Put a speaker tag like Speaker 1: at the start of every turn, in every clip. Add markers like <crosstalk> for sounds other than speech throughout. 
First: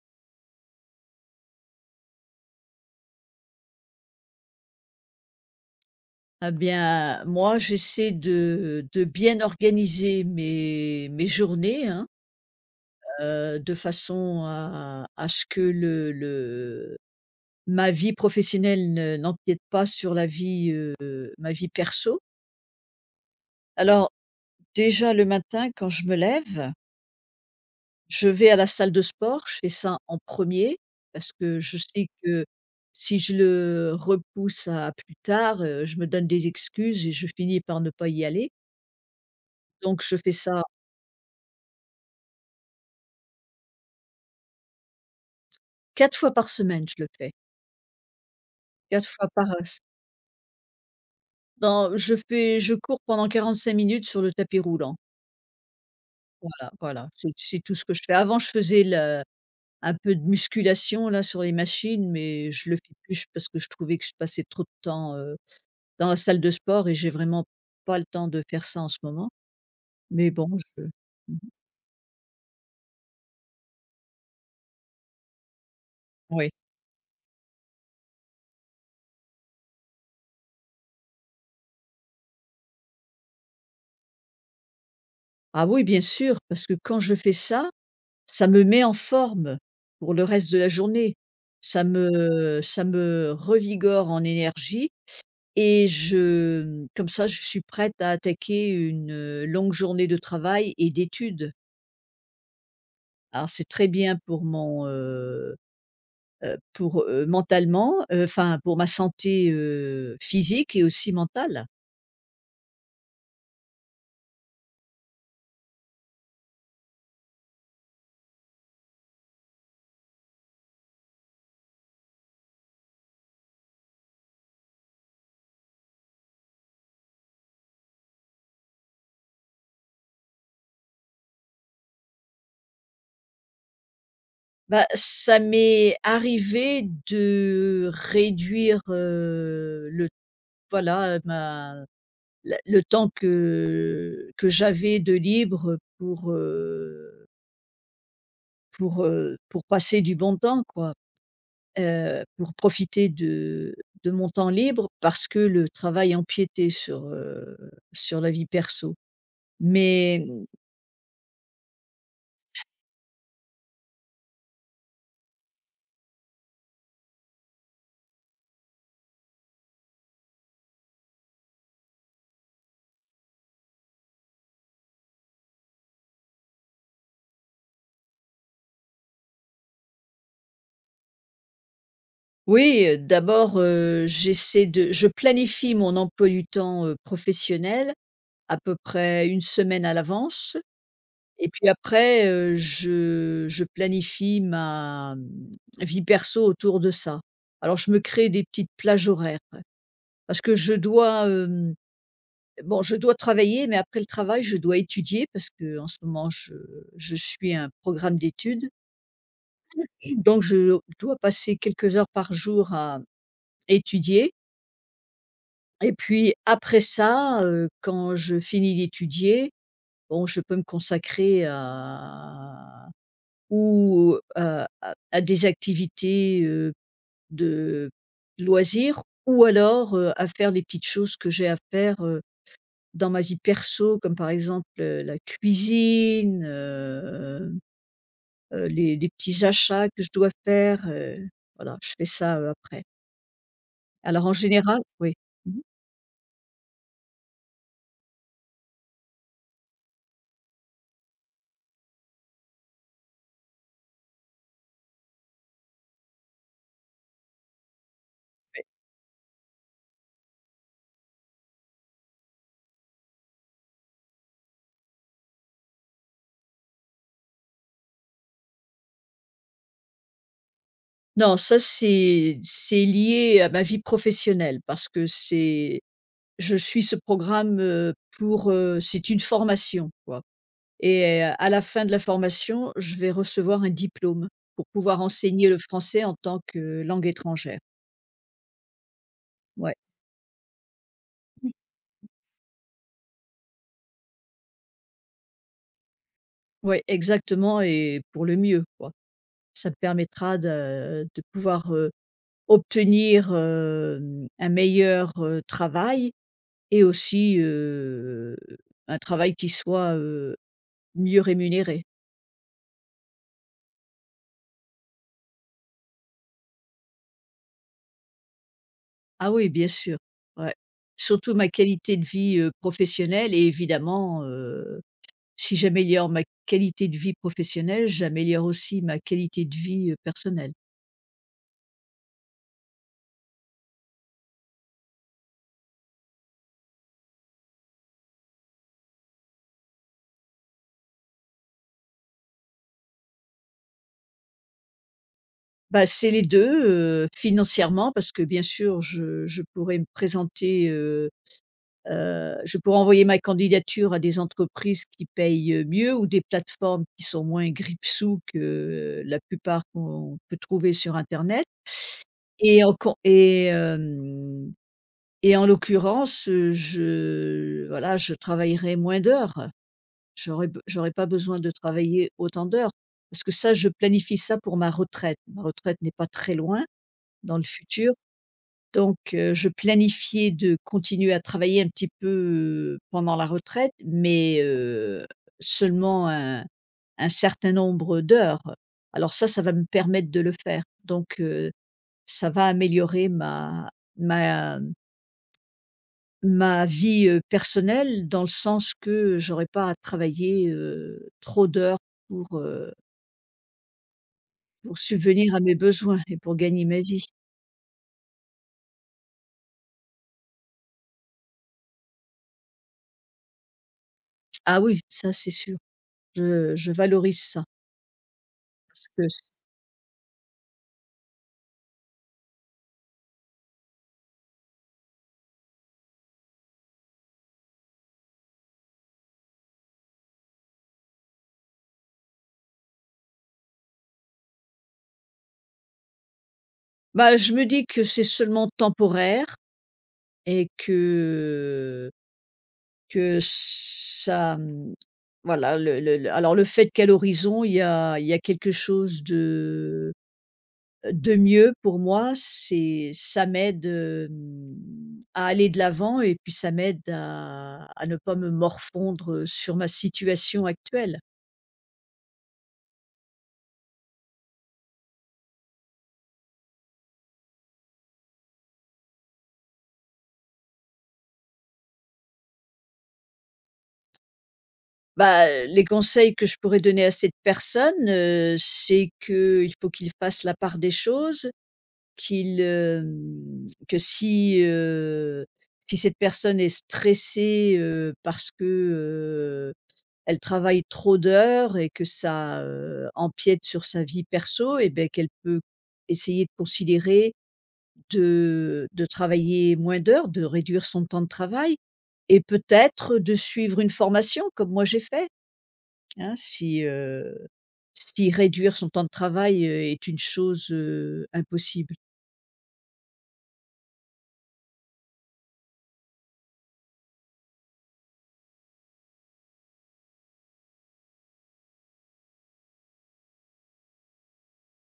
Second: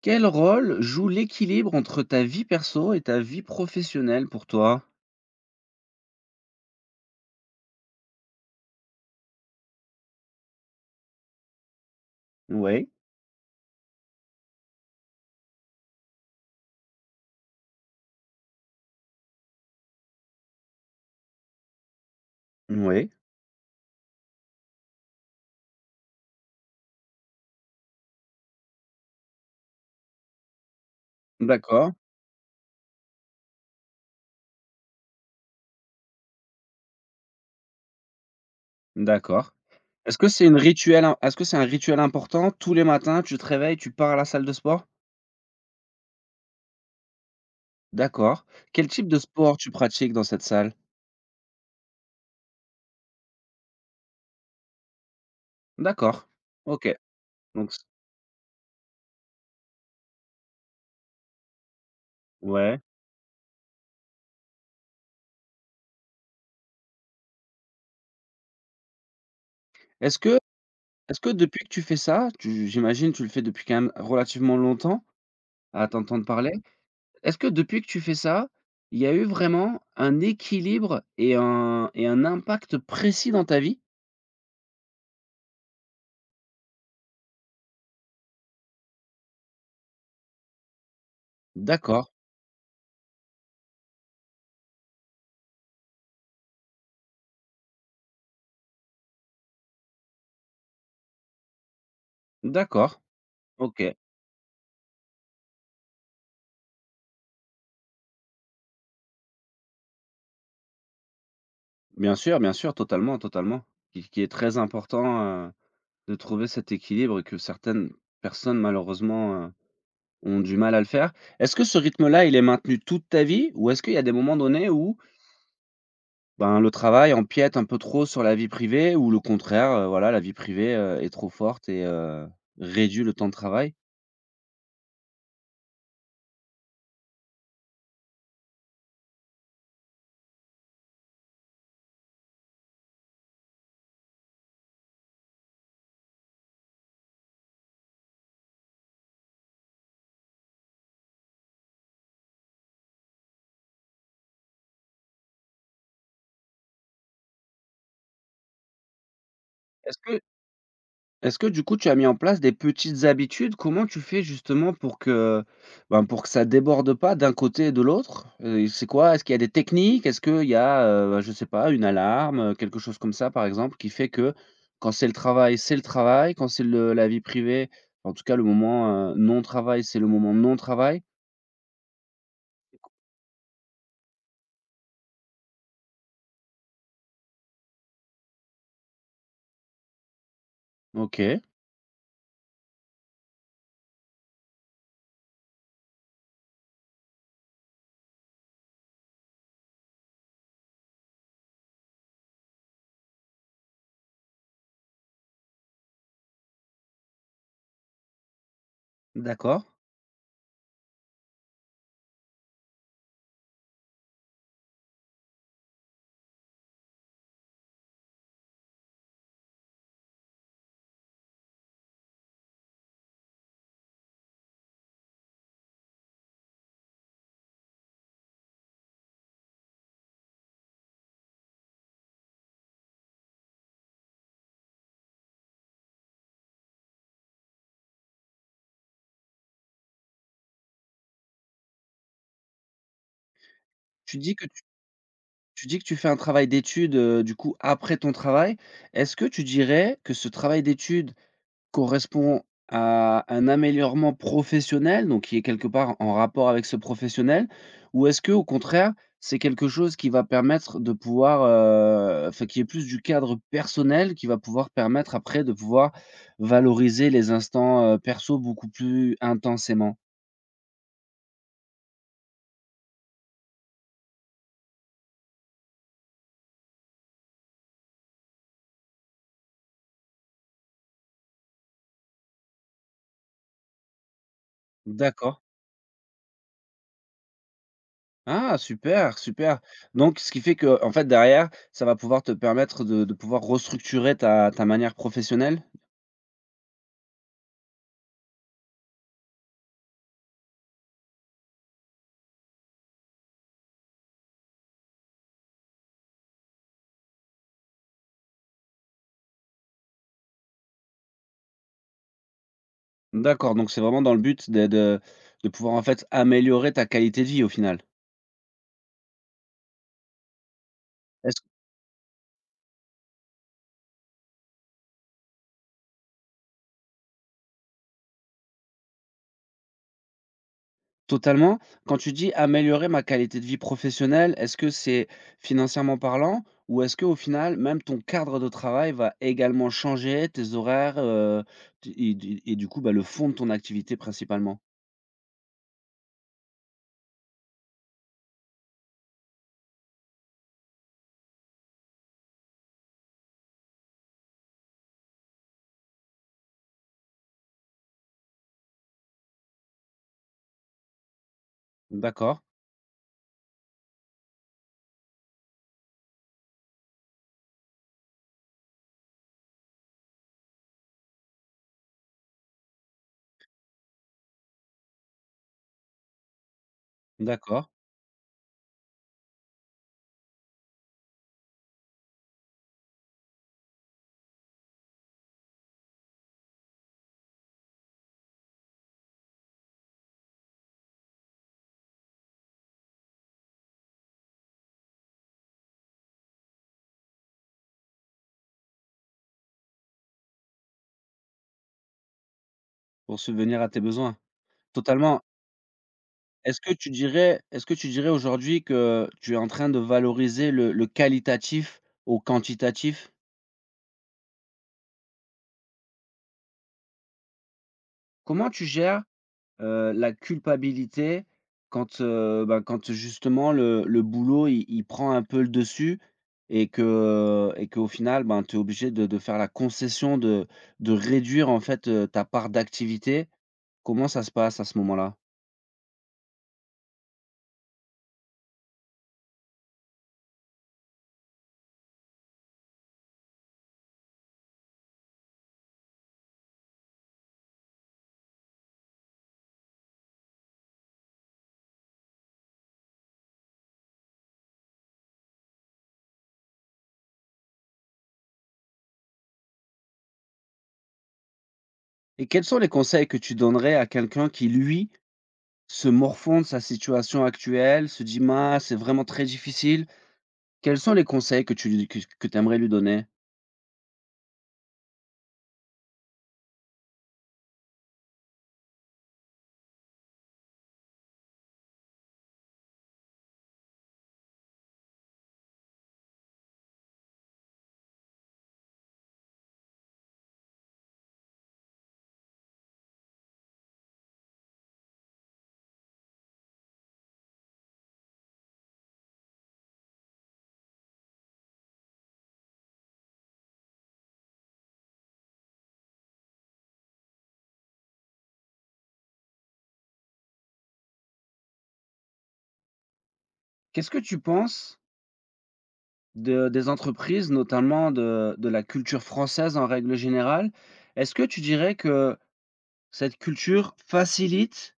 Speaker 1: Quel rôle joue l'équilibre entre ta vie perso et ta vie professionnelle pour toi?
Speaker 2: Ah bien, moi, j'essaie de bien organiser mes journées, hein,
Speaker 1: Oui,
Speaker 2: de façon à ce que le ma vie professionnelle ne n'empiète pas sur la vie, ma vie perso.
Speaker 1: oui,
Speaker 2: Alors déjà le matin quand je me lève, je vais à la salle de sport, je fais ça en premier parce que je
Speaker 1: d'accord,
Speaker 2: sais que si je le repousse à plus tard, je me donne des excuses et je finis par ne pas y aller.
Speaker 1: d'accord.
Speaker 2: Donc je
Speaker 1: Est-ce que
Speaker 2: fais
Speaker 1: c'est une
Speaker 2: ça
Speaker 1: rituel im est-ce que c'est un rituel important? Tous les matins, tu te réveilles, tu pars à la salle de sport?
Speaker 2: quatre fois par semaine, je le fais,
Speaker 1: D'accord. Quel type
Speaker 2: 4
Speaker 1: de
Speaker 2: fois par,
Speaker 1: sport tu
Speaker 2: s
Speaker 1: pratiques dans cette salle?
Speaker 2: dans je fais je cours pendant 45 minutes sur le tapis roulant.
Speaker 1: D'accord.
Speaker 2: Voilà,
Speaker 1: OK.
Speaker 2: voilà, c'est
Speaker 1: Donc
Speaker 2: tout
Speaker 1: c
Speaker 2: ce que je fais. Avant, je faisais le un peu de musculation là sur les machines, mais je le
Speaker 1: Ouais.
Speaker 2: fais plus j parce que je trouvais que je passais trop de temps, dans la salle de sport et j'ai vraiment pas le temps de faire ça en ce moment.
Speaker 1: Est-ce
Speaker 2: Mais
Speaker 1: que
Speaker 2: bon, je mmh
Speaker 1: depuis que tu fais ça, tu j'imagine tu le fais depuis quand même relativement longtemps à t'entendre
Speaker 2: oui.
Speaker 1: parler? Est-ce que depuis que tu fais ça, il y a eu vraiment un équilibre et un impact précis dans ta vie?
Speaker 2: Ah oui, bien sûr, parce que quand je fais ça, ça me met en forme pour le reste de la journée.
Speaker 1: Ouais.
Speaker 2: Ça
Speaker 1: D'accord,
Speaker 2: me ça me revigore en énergie et comme ça, je suis prête à attaquer une, longue journée de travail et d'études.
Speaker 1: d'accord,
Speaker 2: Alors c'est très
Speaker 1: OK.
Speaker 2: bien pour pour, mentalement, enfin pour ma santé, physique et aussi mentale.
Speaker 1: Bien sûr, totalement, totalement. Qui est très important, heu, de trouver cet équilibre et que certaines personnes malheureusement, ont du mal à le faire. Est-ce que ce rythme-là, il est maintenu toute ta vie? Ou est-ce qu'il y a des moments donnés où, ben, le travail empiète un peu trop sur la vie privée ou le contraire, voilà, la vie privée, est trop forte et réduit le temps de travail?
Speaker 2: Bah, ça m'est arrivé de réduire, le voilà, ma la le temps que j'avais de libre pour, pour passer du bon temps, quoi. Pour profiter de mon temps libre parce que le travail empiétait sur, sur la vie perso.
Speaker 1: Est-ce que
Speaker 2: Mais mmh,
Speaker 1: Est-ce que du coup, tu as mis en place des petites habitudes? Comment tu fais justement pour que, ben, pour que ça déborde pas d'un côté et de l'autre? C'est quoi? Est-ce qu'il y a des techniques? Est-ce qu'il y a, je sais pas, une alarme, quelque chose comme ça par exemple qui fait que quand c'est le travail, quand c'est le la vie privée, en tout cas le moment, non travail, c'est le moment non travail?
Speaker 2: oui, d'abord, j'essaie de je planifie mon emploi du temps, professionnel à peu près une semaine à l'avance
Speaker 1: OK,
Speaker 2: et puis après, je planifie ma vie perso autour de ça. Alors je me crée des petites plages horaires, ouais, parce que je dois, bon je dois travailler, mais après le travail, je dois étudier parce qu'en ce moment je suis un programme d'études,
Speaker 1: d'accord.
Speaker 2: donc je dois passer quelques heures par jour à étudier et puis après ça, quand je finis d'étudier, bon je peux me consacrer à des activités, de loisirs ou alors, à faire les petites choses que j'ai à faire, dans ma vie perso comme par exemple, la cuisine, les petits achats que je dois faire, voilà, je fais ça, après.
Speaker 1: Tu
Speaker 2: Alors en
Speaker 1: dis que tu
Speaker 2: général oui. Mmh.
Speaker 1: Tu dis que tu fais un travail d'études, du coup après ton travail. Est-ce que tu dirais que ce travail d'études correspond à un améliorement professionnel, donc qui est quelque part en rapport avec ce professionnel? Ou est-ce que au contraire, c'est quelque chose qui va permettre de pouvoir, enfin qui est plus du cadre personnel, qui va pouvoir permettre après de pouvoir valoriser les instants, perso beaucoup plus intensément?
Speaker 2: Non, ça c'est lié à ma vie professionnelle parce que c'est je suis ce programme, c'est une formation quoi et à la fin de la formation, je vais recevoir un diplôme pour pouvoir
Speaker 1: D'accord.
Speaker 2: enseigner le français en tant que langue étrangère.
Speaker 1: Ah super, super.
Speaker 2: Ouais,
Speaker 1: Donc ce qui fait que en fait derrière, ça va pouvoir te permettre de pouvoir restructurer ta manière professionnelle?
Speaker 2: ouais, exactement et pour le mieux quoi. Ça me permettra de pouvoir, obtenir, un meilleur, travail et aussi, un travail qui soit, heu, mieux rémunérée.
Speaker 1: D'accord, donc c'est vraiment dans le but de pouvoir, en fait, améliorer ta qualité de vie, au final?
Speaker 2: Ah oui, bien sûr, ouais. Surtout
Speaker 1: Est-ce
Speaker 2: ma qualité de vie, professionnelle et évidemment, si j'améliore ma qualité de vie professionnelle, j'améliore aussi ma qualité de vie, personnelle.
Speaker 1: Totalement? Quand tu dis: «Améliorer ma qualité de vie professionnelle», est-ce que c'est financièrement parlant? Ou est-ce que au final, même ton cadre de travail va également changer, tes horaires, t et du coup, bah, le fond de ton activité principalement?
Speaker 2: Bah, c'est les 2. Heu, financièrement parce que bien sûr je pourrais me présenter, je pourrais envoyer ma candidature à des entreprises qui payent, mieux ou des plateformes qui sont moins grippe-sous que la plupart qu'on peut trouver sur internet.
Speaker 1: D'accord,
Speaker 2: Et en con et hem et en l'occurrence, je voilà, je travaillerai moins d'heures. J'aurais pas besoin de travailler autant d'heures parce que ça, je planifie ça pour ma retraite. Ma retraite n'est pas très loin dans le
Speaker 1: d'accord,
Speaker 2: futur, donc je planifiais de continuer à travailler un petit peu, pendant la retraite, mais seulement un certain nombre d'heures. Alors ça va me permettre de le faire, donc heu, ça va améliorer ma ma vie, personnelle dans le sens que j'aurais pas à travailler, trop d'heures pour, heu,
Speaker 1: pour subvenir à tes besoins.
Speaker 2: pour
Speaker 1: Totalement.
Speaker 2: subvenir à mes besoins et pour gagner ma vie.
Speaker 1: Est-ce que tu dirais aujourd'hui que tu es en train de valoriser le qualitatif au quantitatif?
Speaker 2: Ah oui, ça c'est sûr. Je valorise ça
Speaker 1: Comment tu
Speaker 2: parce
Speaker 1: gères,
Speaker 2: que c
Speaker 1: la culpabilité quand, bah, quand justement le boulot il prend un peu le dessus et que et qu'au final, ben, tu es obligé de faire la concession de réduire en fait, ta part d'activité? Comment ça se passe à ce moment-là?
Speaker 2: bah, je me dis que c'est seulement temporaire et que ça, mmh, voilà le alors le fait qu'à l'horizon il y a quelque chose de mieux pour moi, c'est ça m'aide, à aller de l'avant et puis ça m'aide à ne pas me morfondre sur ma situation actuelle.
Speaker 1: Et quels sont les conseils que tu donnerais à quelqu'un qui, lui, se morfond de sa situation actuelle, se dit: «Mince, c'est vraiment très difficile». Quels sont les conseils que tu aimerais lui donner?
Speaker 2: Bah, les conseils que je pourrais donner à cette personne, c'est qu'il faut qu'il fasse la part des choses, qu'il, que si, si cette personne est stressée, parce que, elle travaille trop d'heures et que ça, empiète sur sa vie perso et ben qu'elle peut essayer de considérer de travailler moins d'heures, de réduire son temps de travail et peut-être de suivre une formation comme moi j'ai fait, hein. Si, si réduire son temps de travail, est une chose, impossible.
Speaker 1: Qu'est-ce que tu penses de des entreprises, notamment de la culture française en règle générale. Est-ce que tu dirais que cette culture facilite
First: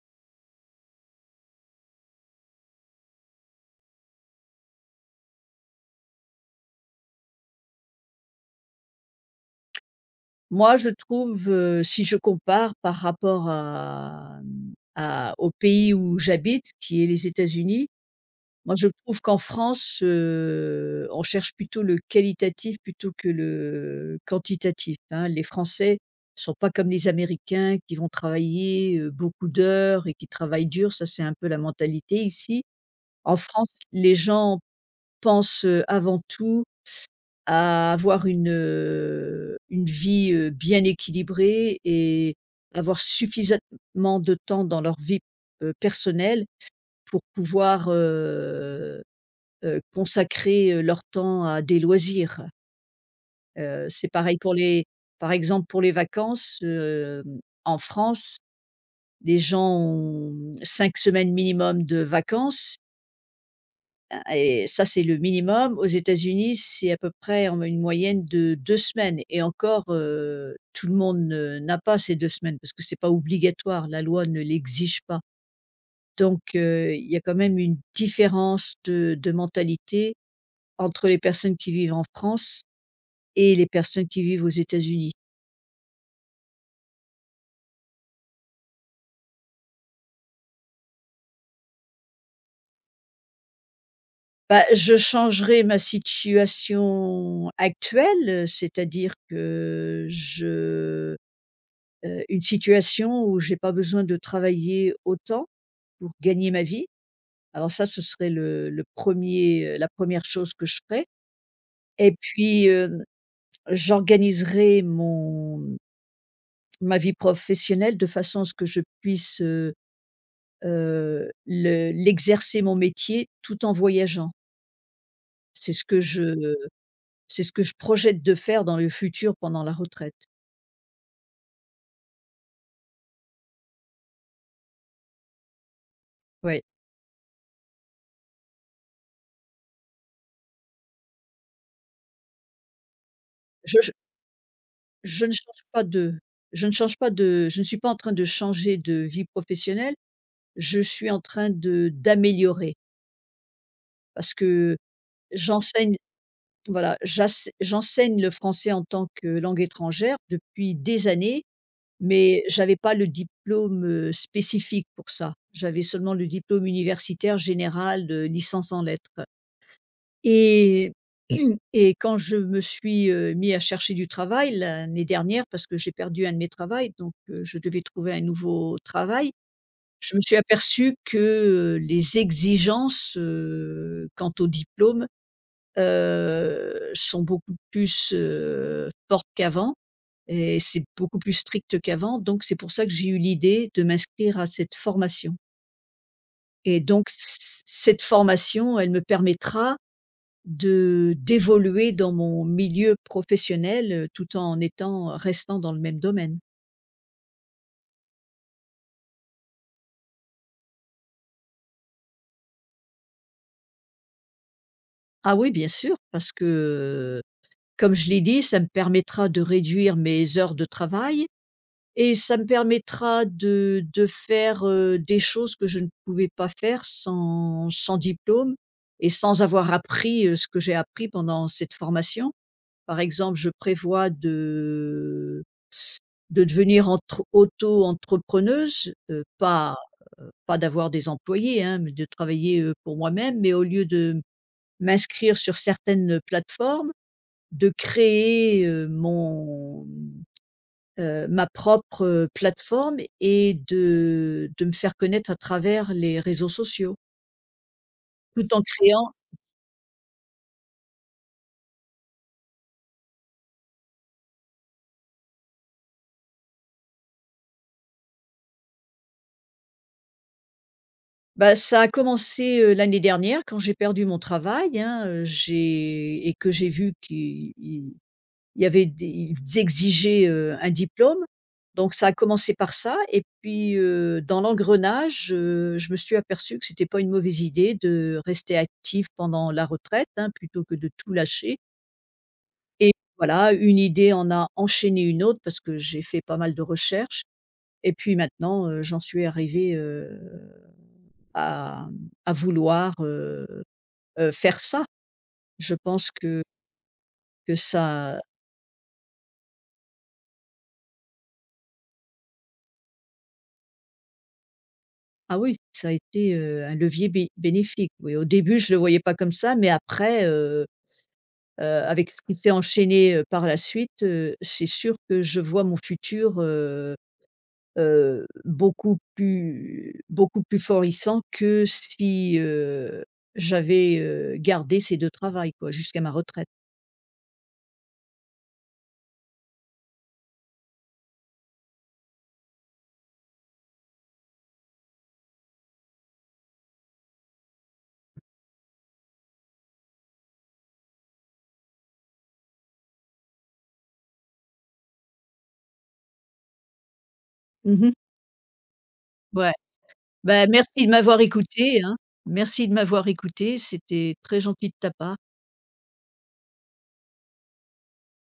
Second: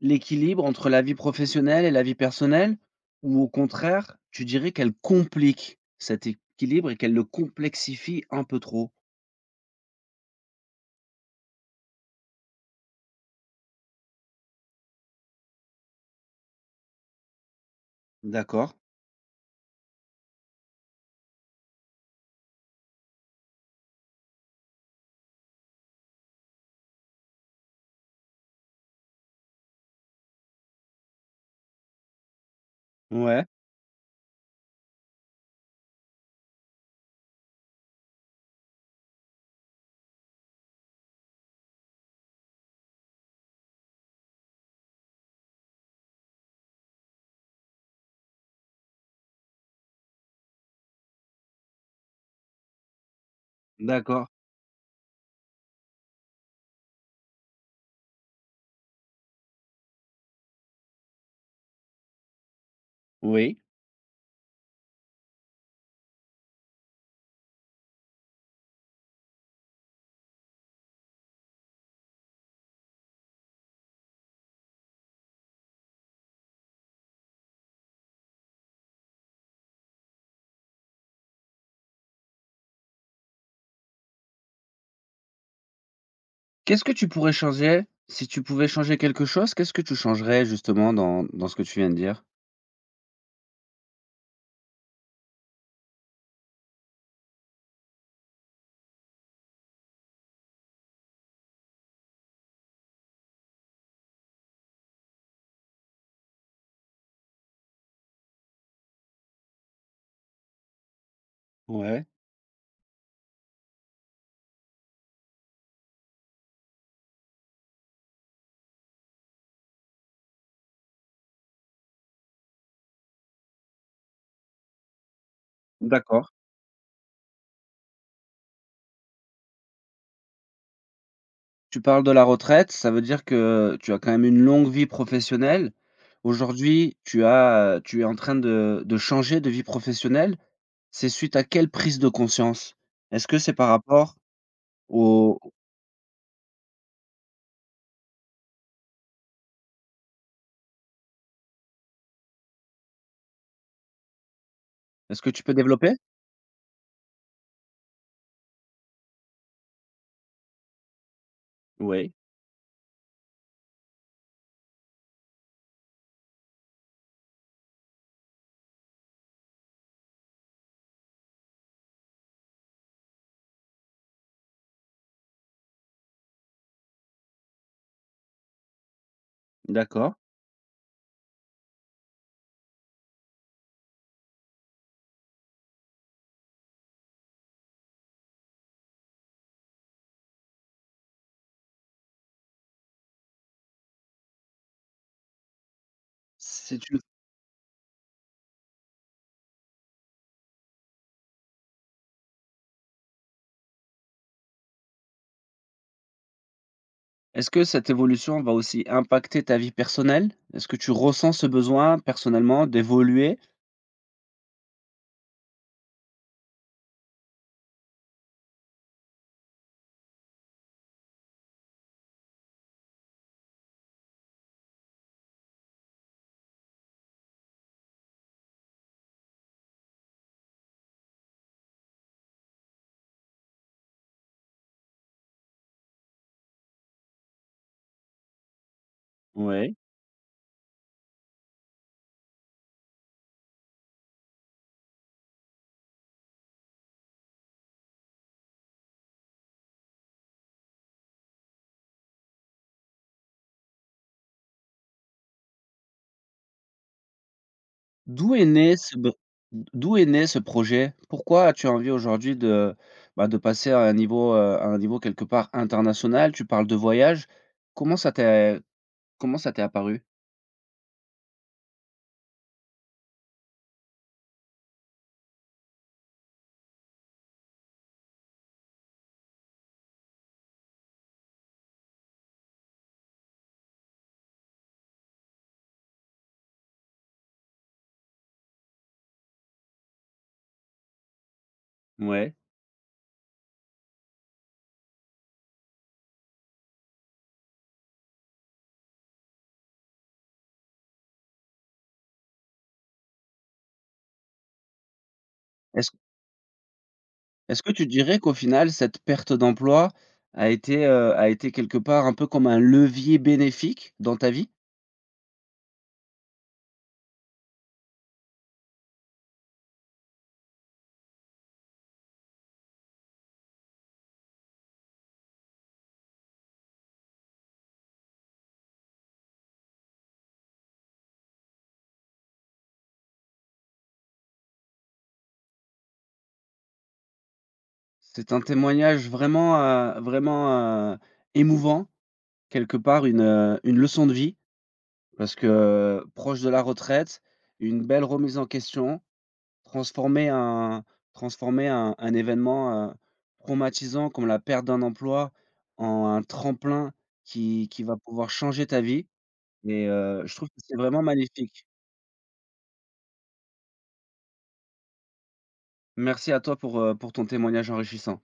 Speaker 1: l'équilibre entre la vie professionnelle et la vie personnelle? Ou au contraire, tu dirais qu'elle complique cet équilibre et qu'elle le complexifie un peu trop?
Speaker 2: Moi je trouve, si je compare par rapport à, à au pays où j'habite qui est les États-Unis.
Speaker 1: D'accord.
Speaker 2: Moi, je trouve qu'en France, on cherche plutôt le qualitatif plutôt que le quantitatif, hein. Les Français sont pas comme les Américains qui vont travailler, beaucoup d'heures et qui travaillent dur, ça, c'est un peu la mentalité ici. En
Speaker 1: Ouais.
Speaker 2: France, les gens pensent, avant tout à avoir une vie, bien équilibrée et avoir suffisamment de temps dans leur vie, personnelle pour pouvoir, consacrer, leur temps à des loisirs. C'est
Speaker 1: D'accord.
Speaker 2: pareil pour les par exemple pour les vacances, en France, les gens ont, mmh, semaines minimum de vacances,
Speaker 1: Oui.
Speaker 2: hein et ça, c'est le minimum. Aux États-Unis, c'est à peu près en une moyenne de 2 semaines et encore, tout le monde ne n'a pas ces 2 semaines parce que c'est pas obligatoire, la loi ne l'exige pas. Donc il y a quand même une différence de mentalité entre les personnes qui vivent en France et les personnes qui vivent aux États-Unis?
Speaker 1: Qu'est-ce que tu pourrais changer? Si tu pouvais changer quelque chose, qu'est-ce que tu changerais justement dans ce que tu viens de dire?
Speaker 2: Bah, je changerai ma situation actuelle, c'est-à-dire que je une situation où j'ai pas besoin de travailler autant pour gagner ma vie. Alors ça, ce serait le 1er, la première chose que je ferais
Speaker 1: Ouais.
Speaker 2: et puis, j'organiserai mon ma vie professionnelle de façon à ce que je puisse, le l'exercer mon métier tout en voyageant. C'est ce que
Speaker 1: D'accord.
Speaker 2: je C'est ce que je projette de faire dans le futur pendant la retraite.
Speaker 1: Tu parles de la retraite, ça veut dire que tu as quand même une longue vie professionnelle.
Speaker 2: Oui.
Speaker 1: Aujourd'hui, tu as, tu es en train de changer de vie professionnelle. C'est suite à quelle prise de conscience? Est-ce que c'est par
Speaker 2: Je je
Speaker 1: rapport
Speaker 2: je ne
Speaker 1: au
Speaker 2: change pas de je ne change pas de je ne suis pas en train de changer de vie professionnelle, je suis en train de d'améliorer parce que
Speaker 1: est-ce que tu peux développer?
Speaker 2: j'enseigne voilà, j'asse j'enseigne le français en tant que langue étrangère depuis des années,
Speaker 1: Oui,
Speaker 2: mais j'avais pas le diplôme, spécifique pour ça. J'avais seulement le diplôme universitaire général de licence en lettres. Et <clears throat> et quand je me suis, mis à chercher du travail l'année dernière parce que j'ai perdu un de mes travaux, donc je devais trouver un nouveau travail. Je
Speaker 1: d'accord.
Speaker 2: me suis aperçue que, les exigences, quant au diplôme, sont beaucoup plus, fortes qu'avant et c'est beaucoup plus strict qu'avant donc c'est pour ça que j'ai eu l'idée de m'inscrire à cette formation et
Speaker 1: C'est une
Speaker 2: donc c cette formation, elle me permettra de d'évoluer dans mon milieu professionnel, tout en étant restant dans le même domaine.
Speaker 1: Est-ce que cette évolution va aussi impacter ta vie personnelle? Est-ce que tu ressens ce besoin personnellement d'évoluer?
Speaker 2: Ah oui, bien sûr, parce que, comme je l'ai dit, ça me permettra de réduire mes heures de travail et ça me permettra de faire, des choses que je ne pouvais pas faire sans sans diplôme et sans avoir appris, ce que j'ai appris pendant cette formation. Par exemple, je prévois de devenir entre auto-entrepreneuse,
Speaker 1: Oui.
Speaker 2: pas d'avoir des employés, hein, mais de travailler, pour moi-même, mais au lieu de m'inscrire sur certaines plateformes, de créer, ma propre, plateforme et de me faire connaître à travers les réseaux sociaux,
Speaker 1: D'où est
Speaker 2: tout en
Speaker 1: né ce be
Speaker 2: créant
Speaker 1: D'où est né ce projet? Pourquoi as-tu envie aujourd'hui de, bah, de passer à un niveau quelque part international? Tu parles de voyage. Comment ça t'est Comment ça t'est apparu?
Speaker 2: bah, ça a commencé, l'année dernière quand j'ai perdu mon travail, hein, j'ai et que j'ai vu qu'il il y avait des ils exigeaient, un diplôme, donc ça a commencé par ça et puis, dans l'engrenage, je me suis aperçue que c'était pas une mauvaise idée de rester active pendant la retraite, hein, plutôt que de tout lâcher
Speaker 1: Ouais.
Speaker 2: et voilà, une idée en a enchaîné une autre parce que j'ai fait pas mal de recherches et puis maintenant, j'en suis arrivée, à, mmh, à vouloir, faire ça. Je
Speaker 1: Est-ce
Speaker 2: pense que
Speaker 1: Est-ce que tu dirais
Speaker 2: ça
Speaker 1: qu'au final, cette perte d'emploi a été quelque part un peu comme un levier bénéfique dans ta vie?
Speaker 2: Ah oui, ça a été, un levier bé bénéfique. Oui, au début, je ne le voyais pas comme ça, mais après, avec ce qui s'est enchaîné, par la suite, c'est sûr que je vois mon futur, beaucoup plus florissant que si, j'avais, gardé ces 2 travails, quoi, jusqu'à ma retraite.
Speaker 1: C'est un témoignage vraiment, vraiment, émouvant, quelque part une leçon de vie. Parce que, proche de la retraite, une belle remise en question, transformer un transformer un événement, traumatisant comme la perte d'un emploi en un tremplin qui
Speaker 2: Mmh.
Speaker 1: va pouvoir changer ta vie
Speaker 2: Ouais.
Speaker 1: et je trouve
Speaker 2: Ben
Speaker 1: que c'est
Speaker 2: merci de
Speaker 1: vraiment
Speaker 2: m'avoir
Speaker 1: magnifique.
Speaker 2: écoutée, hein. Merci de m'avoir écoutée, c'était très gentil de ta part.
Speaker 1: Merci à toi pour ton témoignage enrichissant.